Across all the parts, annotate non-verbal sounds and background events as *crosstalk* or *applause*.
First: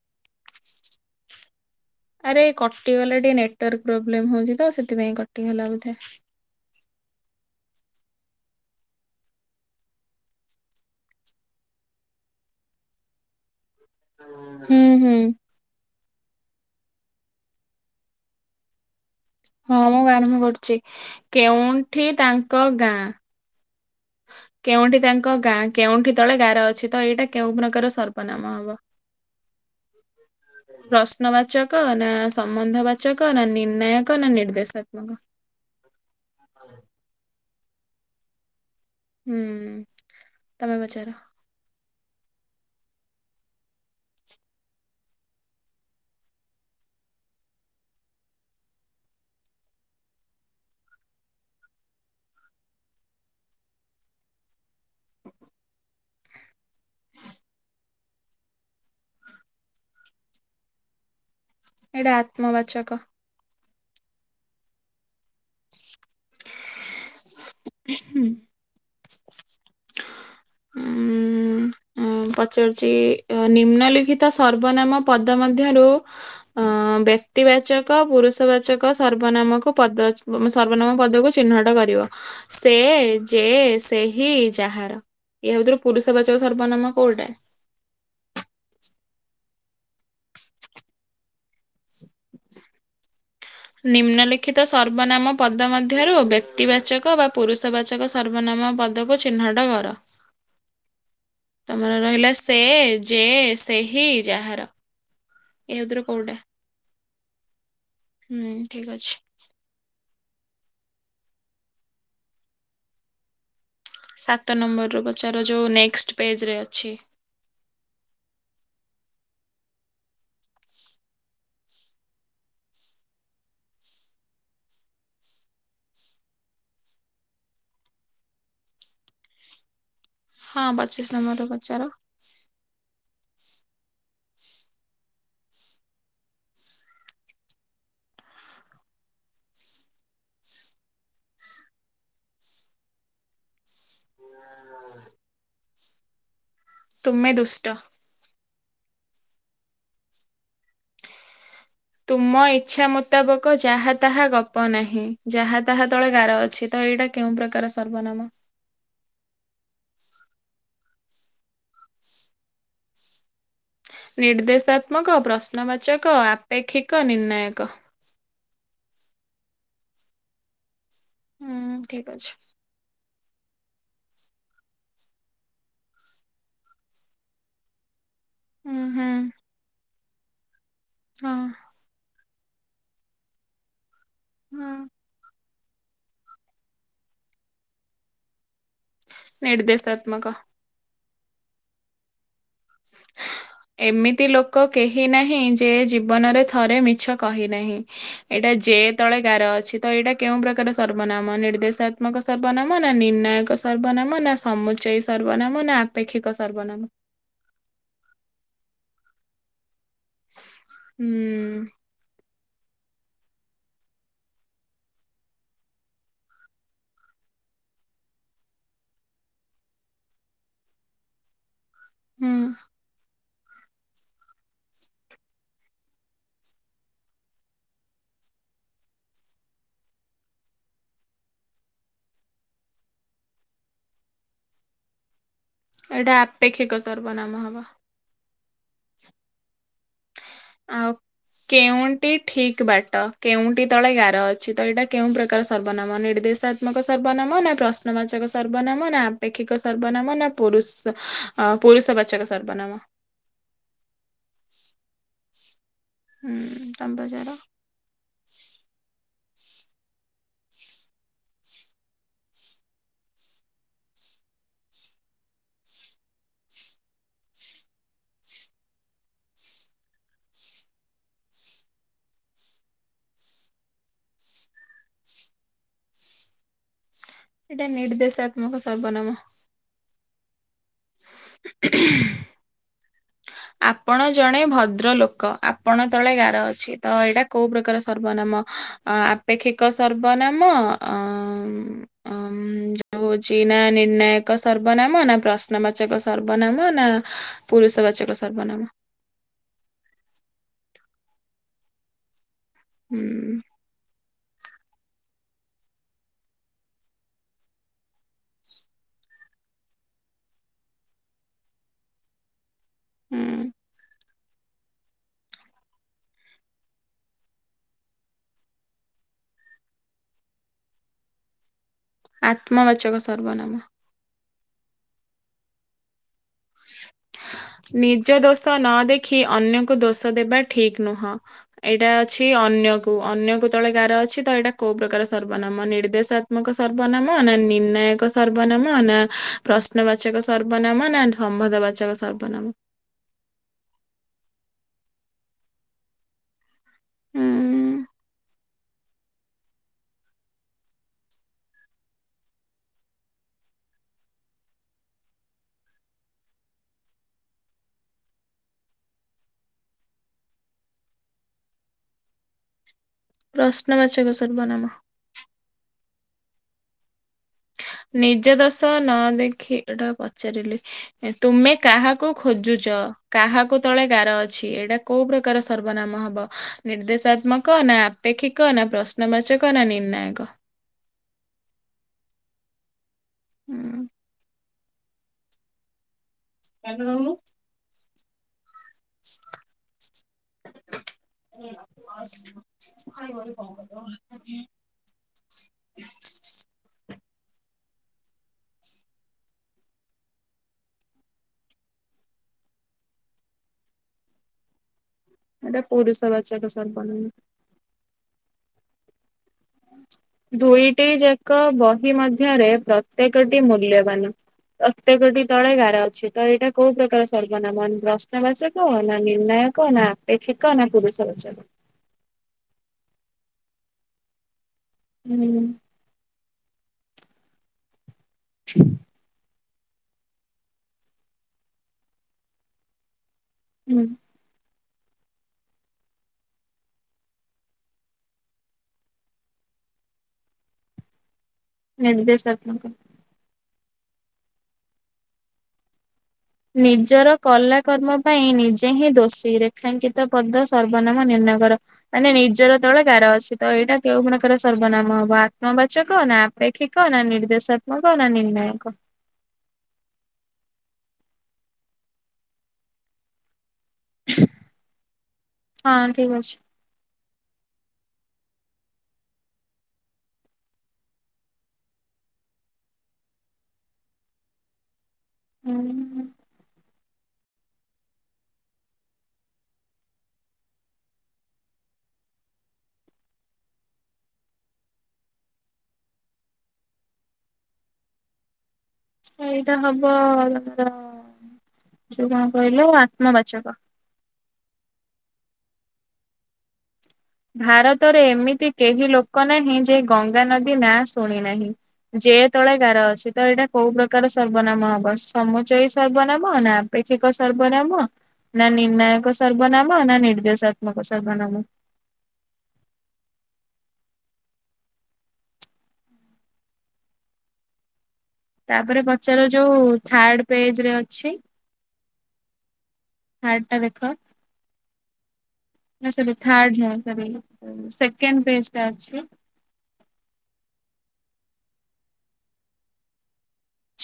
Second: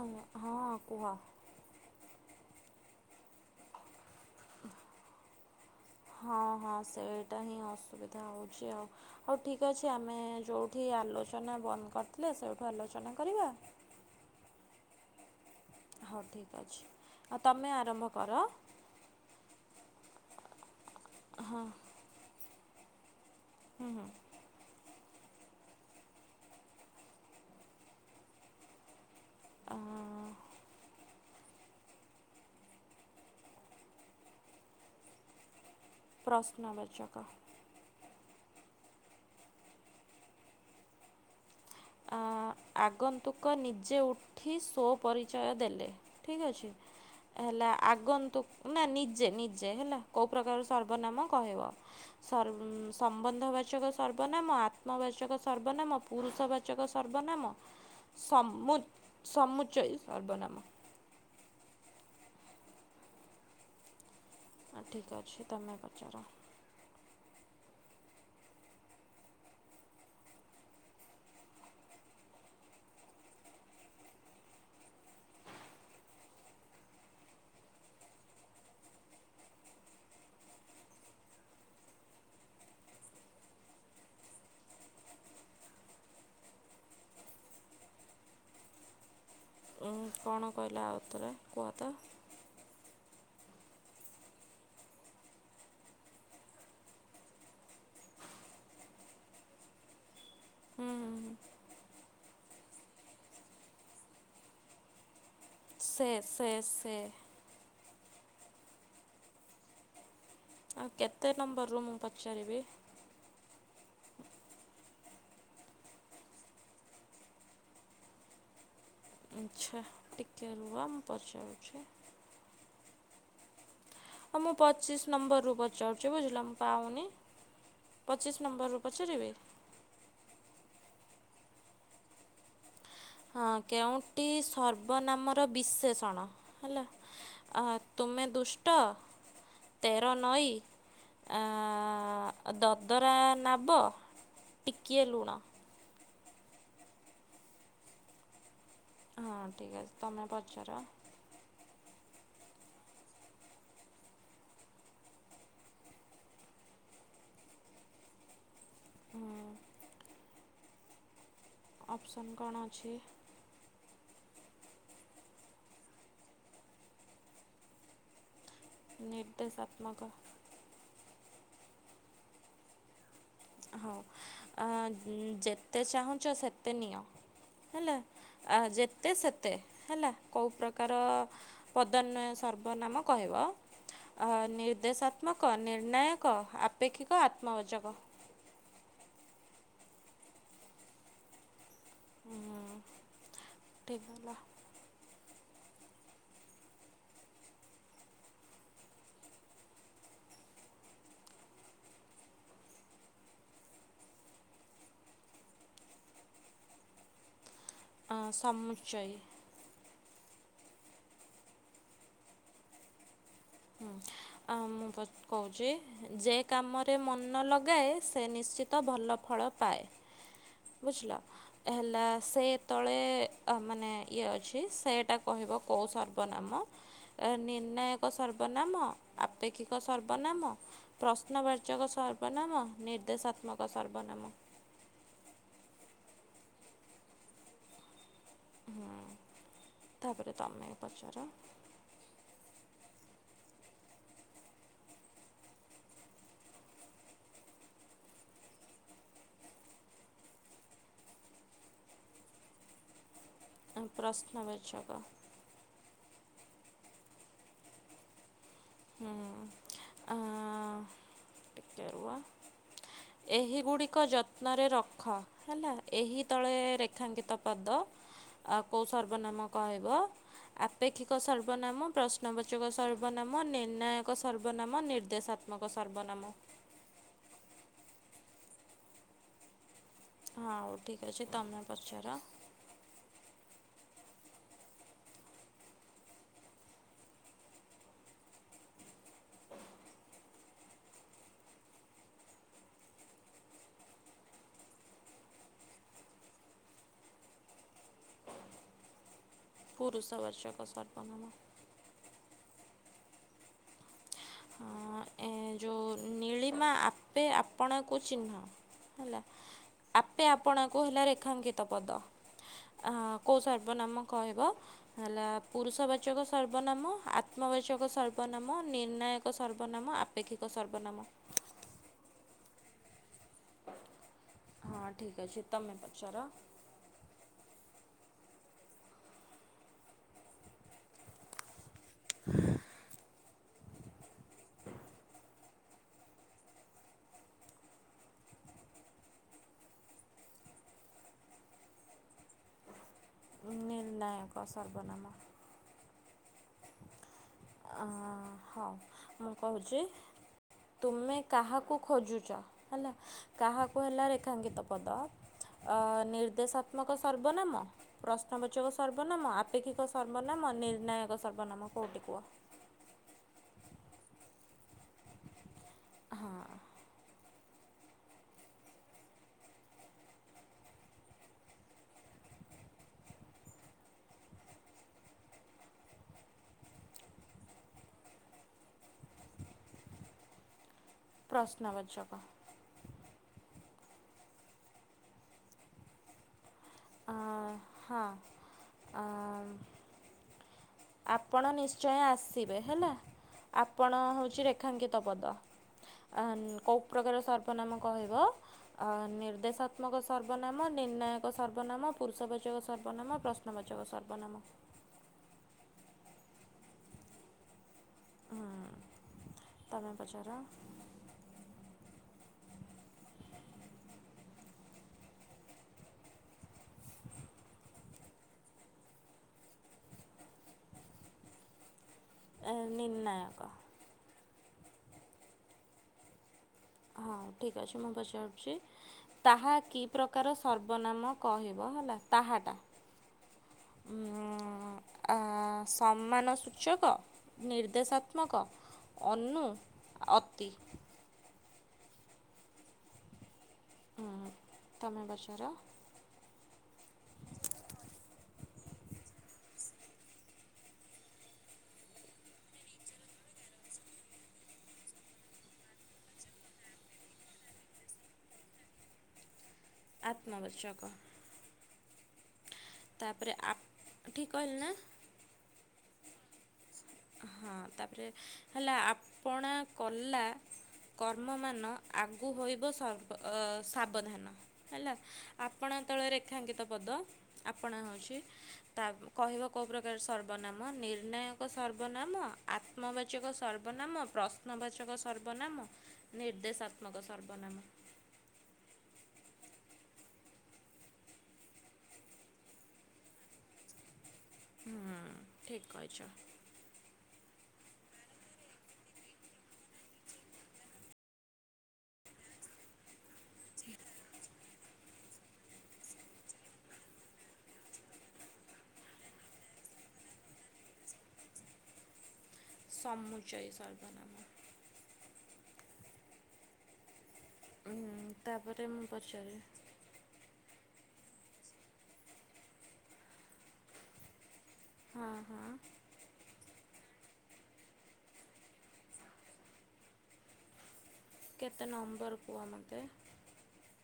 ଆଉଁ, ହଁ କୁହ। ଆରେ କଟିଗଲା ଟିକେ ନେଟୱାର୍କ ପ୍ରୋବ୍ଲେମ୍ ହଉଛି ତ ସେଥିପାଇଁ କଟିଗଲା ବୋଧେ। ହଁ, ହଁ ସେଇ ଟା ହିଁ ଅସୁବିଧା ହଉଛି ଆଉ। ହଉ ଠିକ୍ ଅଛି ଆମେ ଯୋଉଠି ଆଲୋଚନା ବନ୍ଦ କରିଥିଲେ ସେଇଠୁ ଆଲୋଚନା କରିବା? ହୁଁ, ହୁଁ। ହଉ ଠିକ୍ ଅଛି, ଆଉ ତୋମେ ଆରମ୍ଭ କର। ହଁ ମୁଁ ଆରମ୍ଭ କରୁଛି, କେଉଁଠି ତାଙ୍କ ଗାଁ? ହଁ, ହଁ। କେଉଁଠି ତାଙ୍କ ଗାଁ? କେଉଁଠି ତଳେ ଗାର ଅଛି ତ ଏଇଟା କେଉଁ ପ୍ରକାର ସର୍ବନାମ ହବ? ଆ, ହଁ, ହଁ। ପ୍ରଶ୍ନବାଚକ ନା ସମ୍ବନ୍ଧ ବାଚକ ନା ନିର୍ଣ୍ଣାୟକ ନା ନିର୍ଦ୍ଦେଶାତ୍ମକ? ପ୍ରଶ୍ନବାଚକ। ହୁଁ, ତୋମେ ପଚାର? ଆଗନ୍ତୁକ ନିଜେ ଉଠି ସୋ ପରିଚୟ ଦେଲେ ଠିକ୍ ଅଛି। ହେଲା ଆଗନ୍ତୁ ନା ନିଜେ ନିଜେ ହେଲା, କୋଉ ପ୍ରକାର ସର୍ବନାମ କହିବ? ସର୍ ଉଁ, ସମ୍ବନ୍ଧ ବାଚକ ସର୍ବନାମ, ଆତ୍ମବାଚକ ସର୍ବନାମ, ପୁରୁଷ ବାଚକ ସର୍ବ ବନାମ ସମୁ ସମୁଚୟ ସର୍ବନାମ। ଏଇଟା ଆତ୍ମବାଚକ। ହଁ ଠିକ ଅଛି ତୋମେ ପଚାର। ହୁଁ। ଉଁ, ଉଁ, ପଚାରୁଛି ଅ, ନିମ୍ନଲିିଖିତ ସର୍ବନାମ ପଦ ମଧ୍ୟରୁ ଅଁ, ବ୍ୟକ୍ତି ବାଚକ ପୁରୁଷ ବାଚକ ସର୍ବନାମକୁ ପଦ ବ- ମୋ ସର୍ବନାମ ପଦକୁ ଚିହ୍ନଟ କରିବ। ସେ, ଯେ, ସେହି, ଯାହାର। ଏହା ଭିତରୁ ପୁରୁଷବାଚକ ସର୍ବନାମ କୋଉଟା? ଉଁ, କଣ କହିଲ ଆଉଥରେ କୁହ ତ। ନିମ୍ନଲିିଖିତ ସର୍ବନାମ ପଦ ମଧ୍ୟରୁ ବ୍ୟକ୍ତି ବାଚକ ବା ପୁରୁଷ ବାଚ ଚକ ସର୍ବନାମ ପଦକୁ ଚିହ୍ନଟ କର। ହୁଁ, ହୁଁ। ତୋମର ରହିଲା ସେ, ଯେ, ସେହି, ଯାହାର। ଏହା ଭିତରୁ ସେ କୋଉଟା? ସେ ସେ ହୁଁ, ଠିକ ଅଛି। ଆଉ କେତେ ନମ୍ବର ରୁ ମୁଁ ପଚାରିବି? ସାତ ନମ୍ବର୍ ରୁ ପଚାର ଯୋଉ ନେକ୍ସଟ୍ ପେଜ୍ ରେ ଅଛି। ଆଚ୍ଛା, ଟିକେ ରୁହ ମୁଁ ପଚାରୁଛି। ହଁ ମୁଁ ପଚିଶ ନମ୍ବରରୁ ପଚାରୁଛି ବୁଝିଲ ମୁଁ ପାଉନି। ପଚିଶ ନମ୍ବରରୁ ପଚାରିବି? ହଁ ପଚିଶ ନମ୍ବରରୁ ପଚାର। ହଁ କେଉଁଟିି ସର୍ବନାମର ବିଶେଷଣ ହେଲା? ଆ ତୁମେ ଦୁଷ୍ଟ ତେର ନଈ ଆ ଆ ଦଦରା ନାବ। ଟିକେ ଲୁଣ। ତୁମେ ଦୁଷ୍ଟ। ହଁ ଠିକ୍ ଅଛି ତମେ ପଚାର? ତୁମ ଇଚ୍ଛା ମୁତାବକ ଯାହା ତାହା ଗପ ନାହିଁ ଯାହା ତାହା ତଳେ ଗାର ଅଛି ତ ଏଇଟା କେଉଁ ପ୍ରକାର ସର୍ବନାମ? ହୁଁ। ଅପ୍ସନ୍ କଣ ଅଛି? ନିର୍ଦ୍ଦେଶାତ୍ମକ, ପ୍ରଶ୍ନବାଚକ, ଆପେକ୍ଷିକ ନିର୍ଣ୍ଣୟକ। ନିର୍ଦ୍ଦେଶାତ୍ମକ। ହୁଁ ଠିକ ଅଛି। ହଉ ଆ ଯେତେ ଚାହୁଁଛ ସେତେ ନିଅ ହେଲା। ଆ ହୁଁ ହୁଁ ଯେତେ ସେତେ ହେଲା କୋଉ ପ୍ରକାର ହଁ ପଦନ୍ୱୟ ସର୍ବନାମ କହିବ ଆଁ ହଁ ନିର୍ଦ୍ଦେଶା ତ୍ମକ ନିର୍ଣ୍ଣୟକ ଆପେକ୍ଷିକ ଆତ୍ମବାଚକ। ନିର୍ଦ୍ଦେଶାତ୍ମକ। ହୁଁ। ଏମିତି ଲୋକ କେହି ନାହିଁ ଯେ ଜୀବନରେ ଥରେ ମିଛ କହି ନାହିଁ ଏଇଟା ଯେ ତଳେ ଗାର ଅଛି। ତ ଏଇଟା କେଉଁ ପ୍ରକାର ସର୍ବନାମ ନିର୍ଦ୍ଦେଶାତ୍ମକ ସର୍ବନାମ ନା ନିର୍ଣ୍ଣୟକ ସର୍ବନାମ ନା ସମୁଚୟୀ ସର୍ବନାମ ନା ଆପେକ୍ଷିକ ସର୍ବନାମ? ଅଁ ସମୁଚୟୀ। ହୁଁ। ହୁଁ ଆ ମୁଁ ପ କହୁଛି। ହେଁ ଯେ କାମରେ ମନ ଲଗାଏ ସେ ନିଶ୍ଚିତ ଭଲ ଫଳ ପାଏ। ବୁଝିଲ ହେଲା ହୁଁ ସେ ତଳେ ଅ ମାନେ ଇଏ ଅଛି ସେଇଟା କହିବ କୋଉ ସର୍ବନାମ ଏ ନିର୍ଣ୍ଣାୟକ ସର୍ ବନାମ ଆପେକ୍ଷିକ ସର୍ବନାମ ପ୍ରଶ୍ନବାଚକ, ସର୍ବନାମ ନିର୍ଦ୍ଦେଶାତ୍ମକ ସର୍ବନାମ। ଏଇ୍ଟା ଆପେକ୍ଷିକ ସର୍ବନାମ ହବ‌। ହୁଁ ତାପରେ ତମେ ପଚାର। କେଉଁଠି ଠିକ ବାଟ କେଉଁଠି ତଳେ ଗାର ଅଛି ତ ଏଇଟା କେଉଁ ପ୍ରକାର ସର୍ବନାମ ନିର୍ଦ୍ଦେଶା ତ୍ମକ ସର୍ବନାମ ନା ପ୍ରଶ୍ନବାଚକ ସର୍ବନାମ ନା ଆପେକ୍ଷିକ ସର୍ବନାମ ନା ପୁରୁଷ ଅଁ ପୁରୁଷ ବାଚକ ସର୍ବନାମ। ଅଁ ପ୍ରଶ୍ନ ବାଚକ। ହୁଁ ତମେ ପଚାର। ହୁଁ ଆଁ ଟିକେ ରୁହ। ଏହିଗୁଡ଼ିକ ଯତ୍ନରେ ରଖ‌। ହେଲା ଏହି ତଳେ ରେଖାଙ୍କିତ ପଦ ଆଉ କୋଉ ସର୍ବନାମ କହିବ। ଆପେକ୍ଷିକ ସର୍ବନାମ, ପ୍ରଶ୍ନବାଚକ ସର୍ବନାମ ମ ନିର୍ଣ୍ଣାୟକ ସର୍ବନାମ ନିର୍ଦ୍ଦେଶାତ୍ମକ ସର୍ବନାମ। ସେଇଟା ନିର୍ଦ୍ଦେଶାତ୍ମକ ସର୍ବନାମ। ହଁ ହଉ ଠିକ ଅଛି ତମେ ପଚାର। ଆପଣ ଜଣେ ଭଦ୍ର ଲୋକ ଆପଣ ତଳେ ଗାର ଅଛି ତ ଏଇଟା କୋଉ ପ୍ରକାର ସର୍ବନାମ? ଅ ଆପେକ୍ଷିକ ସର୍ବନାମ ଅଁ ଯୋଉ ହଉଛି ନା ନିର୍ଣ୍ଣାୟକ ସର୍ବନାମ ନା ପ୍ରଶ୍ନବାଚକ ସର୍ବନାମ ନା ପୁରୁଷ ବାଚ୍ଚକ ସର୍ବନାମ। ପୁରୁଷ ବାଚକ ସର୍ବନାମ। ହୁଁ। ହଁ, ଏ ଯୋଉ ନୀଳିମା ଆପେ ଆପଣଙ୍କୁ ଚିହ୍ନ। ହେଲା ଆପେ ଆପଣଙ୍କୁ ହେଲା ରେଖାଙ୍କିତ ପଦ, କୋଉ ହୁଁ ସର୍ ବ ନାମ କହିବ। ହେଲା ପୁରୁଷବାଚକ ସର୍ବନାମ, ଆତ୍ମବାଚକ ସର୍ବନାମ, ନିର୍ଣ୍ଣାୟ କ ସର୍ବନାମ, ଆପେକ୍ଷିକ ସର୍ବନାମ। ଆତ୍ମବାଚକ ସର୍ବନାମ। ହଁ ଠିକ ଅଛି, ତମେ ପଚାର। ନିଜ ଦୋଷ ନ ଦେଖି ଅନ୍ୟକୁ ଦୋଷ ଦେବା ଠିକ ନୁହଁ। ଏଇଟା ଅଛି ଅନ୍ୟକୁ ଅନ୍ୟକୁ ତଳେ ଗାର ଅଛି ତ ଏଇଟା କୋଉ ପ୍ରକାର ସର୍ବନାମ ନିର୍ଦ୍ଦେଶାତ୍ମକ ସର୍ବନାମ ନା ନିର୍ଣ୍ଣାୟକ ସର୍ବନାମ ନା ପ୍ରଶ୍ନବାଚକ ସର୍ବନାମ ନା ସମ୍ବନ୍ଧ ବାଚକ ସର୍ବନାମ? ନିର୍ଣ୍ଣୟକ ସର୍ବନାମ। ଉଁ ହଉ ମୁଁ କହୁଚି। ତୁମେ କାହାକୁ ଖୋଜୁଚ ହେଲା। କାହାକୁ ହେଲା ରେଖାଙ୍କିତ ପଦଅ ନିର୍ଦ୍ଦେଶାତ୍ମକ ସର୍ବନାମ ପ୍ରଶ୍ନବାଚକ ସର୍ବନାମ ଆପେକ୍ଷିକ ସର୍ବନାମ ନିର୍ଣ୍ଣାୟକ ସର୍ବନାମ କୋଉଠି କୁହ। ପ୍ରଶ୍ନ ବାଚକ ସର୍ବନାମ। ହଁ। ନିଜ ଦୋଷ ନ ଦେଖି ଏଇଟା ପଚାରିଲି। ତୁମେ କାହାକୁ ଖୋଜୁଛ କାହାକୁ ତଳେ ଗାର ଅଛି ଏଇଟା କୋଉ ପ୍ରକାର ସର୍ବନାମ ହବ, ନିର୍ଦ୍ଦେଶାତ୍ମକ ନା ଆପେକ୍ଷିକ ନା ପ୍ର୍ ପ୍ରଶ୍ନ ବାଚକ ନା ନିର୍ଣ୍ନାୟକ? ପ୍ରଶ୍ନବାଚକ। ହୁଁ। ଅ, *unintelligible* ହଁ, ଆଁ ଆପଣ ନିଶ୍ଚୟ ଆସିବେ ହେଲା ଆପଣ ହଉଛି ରେ ଖାଙ୍କିତ ପଦ କେଉଁ ପ୍ରକାର ସର୍ବନାମ କହିବ? ଅ ନିର୍ଦ୍ଦେଶାତ୍ମକ ସର୍ବନାମ, ନିର୍ଣ୍ଣାୟକ ସର୍ବନାମ, ପୁରୁଷବାଚକ ସର୍ବନାମ, ପ୍ରଶ ଶ୍ନ ବାଚକ ସର୍ବନାମ। ଏଟା ପୁରୁଷ ବାଚକ ସର୍ବନାମ। ହଁ ତମେ ପଚାର। ଟି ଯାକ ବହି ମଧ୍ୟରେ ପ୍ରତ୍ୟେକଟି ମୂଲ୍ୟବାନ। ପ୍ରତେକଟି ତଳେ ଗାର ଅଛି ତ ଏଇଟା କୋଉ ପ୍ରକାର ସର୍ବନାମ ପ୍ରଶ୍ନ ବାଚ କ ନା ନିର୍ଣ୍ଣାୟକ ନା ଆପେକ୍ଷିକ ନା ପୁରୁଷ ବାଚକ? ଆ ନିର୍ଣ୍ଣାୟକ। *inaudible* ହଁ ଠିକ୍ ଅଛି ମୁଁ ପଚାରୁଛି ତାହା କି ପ୍ର ତାର ସର୍ବନାମ କହିବ ହେଲା ତାହାଟା ହୁଁ ଉମ ଉମ-ଆ ସମ୍ମାନ ସୂଚକ ନିର୍ଦ୍ଦେଶାତ୍ମକ ଅନୁ ଅତି। ନିର୍ଦେଶକଙ୍କ। ଆ *unintelligible* ନିଜର କଲା କର୍ମ ପାଇଁ ନିଜେ ହିଁ ଦୋଷୀ ରେଖାଙ୍କିତ ପଦ ସର୍ବନାମ ନିର୍ଣ୍ଣୟକର। ମାନେ ନିଜର ତଳେ ଗାର ଅଛି। ତ ଏଇଟା କେଉଁ *unintelligible* ସର୍ବନାମ ହବ? ଆତ୍ମବାଚକ ନା ଲେଖିକ ନା ନିର୍ଦ୍ଦେଶାତ୍ମକ ନା ନିର୍ଣ୍ଣାୟକ ଆତ୍ମବାଚକ ତାପରେ ଆପ ଠିକ୍ କହିଲି ନା? ହଁ ଠିକ୍ ଅଛି। ହଁ ତାପରେ ହେଲା ଆପଣା କଲା କର୍ମ ମାନ ଆଗୁ ହୋଇବ ସର୍ବ ଅ ସାବଧାନ ହେଲା। ଆପଣା ହୁଁ ତଳେ ରେଖାଙ୍କିତ ପଦ। ଆପଣା ହେଉଛି ତା କହିବ କେଉଁ ପ୍ରକାର ସର୍ବନାମ? ନିର୍ଣ୍ଣାୟକ ସର୍ବନାମ ଆତ୍ମବାଚକ ସର୍ବନାମ ପ୍ରଶ୍ନବାଚକ ସର୍ବନାମ ନିର୍ଦ୍ଦେଶାତ୍ମକ ସର୍ବନାମ। ଏଇଟା ହବ ଅ କଅଁ କହିଲ ଆତ୍ମବାଚକ। ହୁଁ ଠିକ୍ କହିଛ। ଭାରତରେ ଏମିତି କେହି ଲୋକ ନାହିଁ ଯେ ଗଙ୍ଗା ନଦୀ ନାଁ ଶୁଣି ନାହିଁ। ଯେ ତଳେ ଗାର ଅଛି। ତ ଏଇଟା କୋଉ ପ୍ରକାର ସର୍ବନାମ ହବ? ସମୁଚାୟୀ ସର୍ବନାମ ନା ଆପେକ୍ଷିକ ସର୍ବନାମ ନା ନିର୍ଣ୍ଣାୟକ ସର୍ବନାମ ନା ନିର୍ଦ୍ଦେଶାତ୍ମକ ସର୍ବନାମ। ସମୁଚୟ ସର୍ବନାମ। *inaudible* ତାପରେ ମୁଁ ପଚାର ପଚାରେ ଯୋଉ ଥାର୍ଡ ପେଜ ରେ ଅଛି। ହାର୍ଡ ଟା ଦେଖ? ହଁ ହଁ। ନା ସାର୍ ଥାଡ୍ ନୁହଁ ତା ପାଇଁ ସେକେଣ୍ଡ ପେଜ୍‌ ଟା ଅଛି। କେତେ ନମ୍ବର କୁଅ ମୋତେ?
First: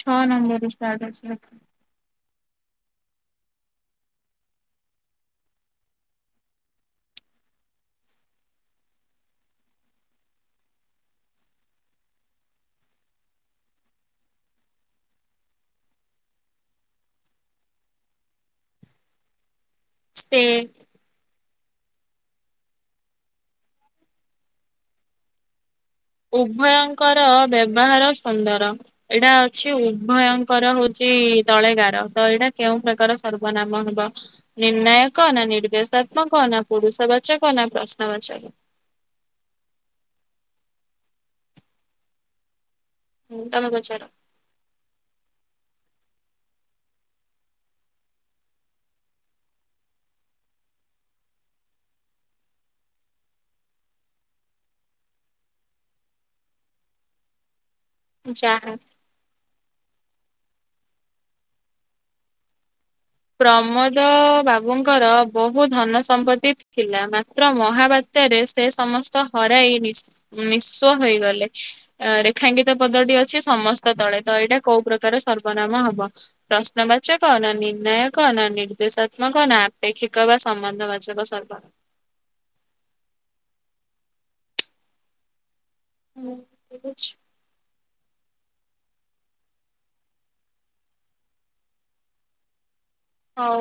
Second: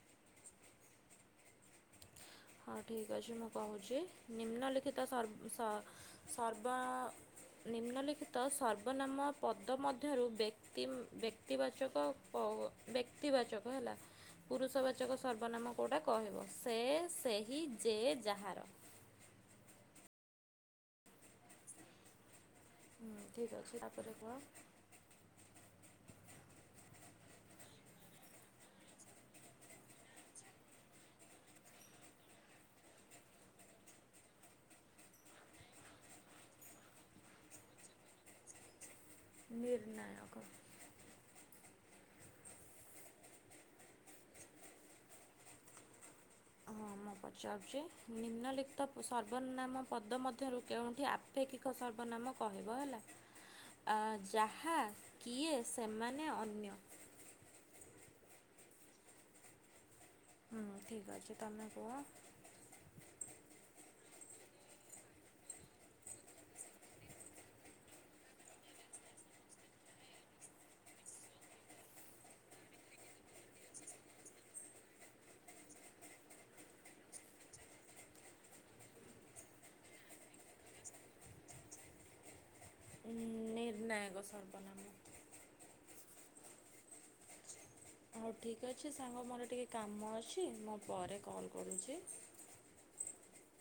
ଛଅ ନମ୍ବର ରୁ ଷ୍ଟାର୍ଟ ଅଛି ଲେଖା। ହଁ ଠିକ୍ ଅଛି ମୁଁ କହୁଛି ନିମ୍ନଲିିଖିତ ସର୍ବ ସ -ସର୍ବ ନିମ୍ନଲିଖିତ ସର୍ବନାମ ପଦ ମଧ୍ୟରୁ ଦେଖ ତିମ ବ୍ୟକ୍ତିବାଚକ -କ-ବ୍ୟକ୍ତିବାଚକ ହେଲା। ପୁରୁଷବାଚକ ସର୍ବନାମ କେଉଟା କହିବ? ସେ, ସେହି, ଯେ, ଯାହାର। ସେ। *inaudible* ହୁଁ ଠିକ ଅଛି ତାପରେ କୁହ? ଉଭୟଙ୍କର ବ୍ୟବହାର ସୁନ୍ଦର। ଏଇଟା ଅଛି ଉଭୟଙ୍କର ହଉଛି ତଳେଗାର ତ ଏଇଟା କେଉଁ ପ୍ରକାର ସର୍ବନାମ ହବ? ନିର୍ଣ୍ଣାୟକ ନା ନିର୍ଦ୍ଦେଶାତ୍ମକ ନା ପୁରୁଷ ବାଚକ ନା ପ୍ରଶ୍ନ ବାଚକ? ନିର୍ଣ୍ଣୟକ। ହୁଁ ତମକୁ ଛାଡ଼। ହଁ ମୁଁ ପଚାରୁଛି। ନିମ୍ନଲିଖିତ ସର୍ବନାମ ପଦ ମଧ୍ୟରୁ କେଉଁଠି ଆ *unintelligible* ସର୍ବନାମ କହିବ? ହେଲା। ଆ ଯାହା କିଏ ସେମାନେ ଅନ୍ୟ ଚାହାଁ। ହୁଁ ଠିକ୍ ଅଛି ତମେ କୁହ? ପ୍ରମୋଦ ବାବୁଙ୍କର ବହୁ ଧନ ସମ୍ପତ୍ତି ଥିଲା ମାତ୍ର ମହାବା ଭିତରେ ସେ ସମସ୍ତ ହରାଇ ନି ନିଶ୍ଵ ହୋଇଗଲେ। ଅ ରେଖାଙ୍ଗିତ ପଦଟି ଅଛି ସମସ୍ତ ତଳେ ତ ଏଇଟା କୋଉ ପ୍ରକାର ସର୍ବନାମ ହବ। ପ୍ରଶ୍ନବାଚ ନା ନି। ନ କଣ ନିର୍ଦ୍ଦେଶାତ୍ମକ କ ନା ଆପେକ୍ଷିକ ବା ସମ୍ବନ୍ଧ ବାଜବ ସରବ *unintelligible* ନିର୍ଣ୍ଣାୟକ ସର୍ ବନାମ। ହଁ ଠିକ ଅଛି। ହଉ ଠିକ୍ ଅଛି ସାଙ୍ଗ ମୋର ଟିକଏ କାମ ଅଛି ମୁଁ ପରେ କଲ୍ କରୁଛି। ହଉ।